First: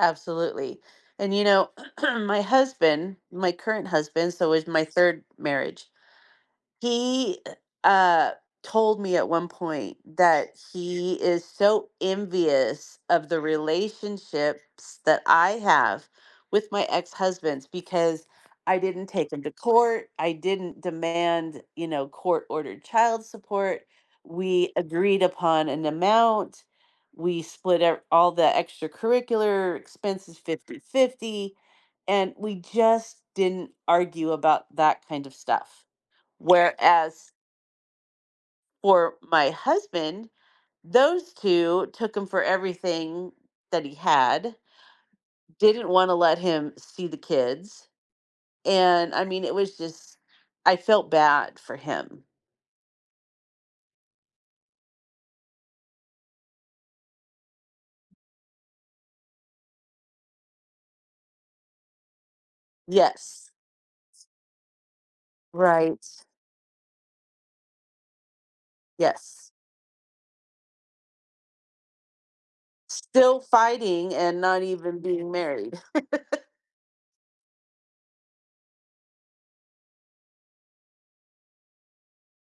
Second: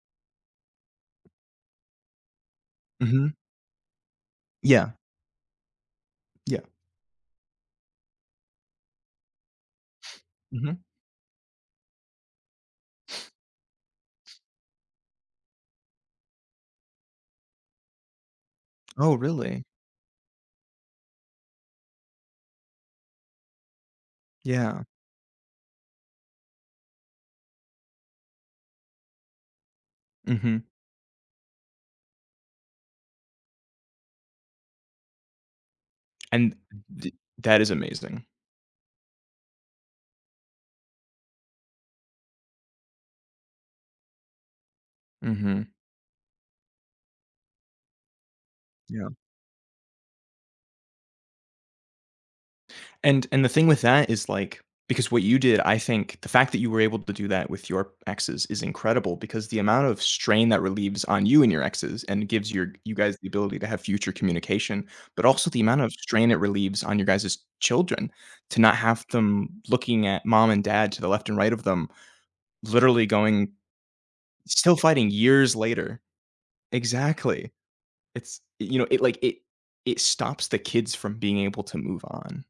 Absolutely, and you know, my husband, Mhm my current husband, so is my Yeah. 3rd marriage. Yeah He, uh, told me at one point that Mhm. he is so envious of the relationships that I have with my ex-husbands because I didn't Oh, take him to really? court. I didn't demand, you know, court-ordered child support. We Yeah. agreed upon an amount. We split up all the extracurricular expenses Mhm. 50/50, and we just didn't argue about that kind of stuff, And th whereas that is amazing. for my husband, those two took him for everything that he had, Mhm. didn't want to let him see the kids, Yeah. and I mean, it was just I felt bad for him. And and the thing with that is, like, because what you did, I think the fact that you were able to do that with your exes is incredible because the amount of strain that relieves on you and your exes and gives your you guys the Yes. ability to have future communication, but also the amount of Right. strain it relieves on your guys' children to not have them Yes. looking at mom and dad to the left and right of them, literally Still going fighting and not still even fighting being years married. later. Exactly. It's, you know, it, like, it it stops the kids from being able to move on.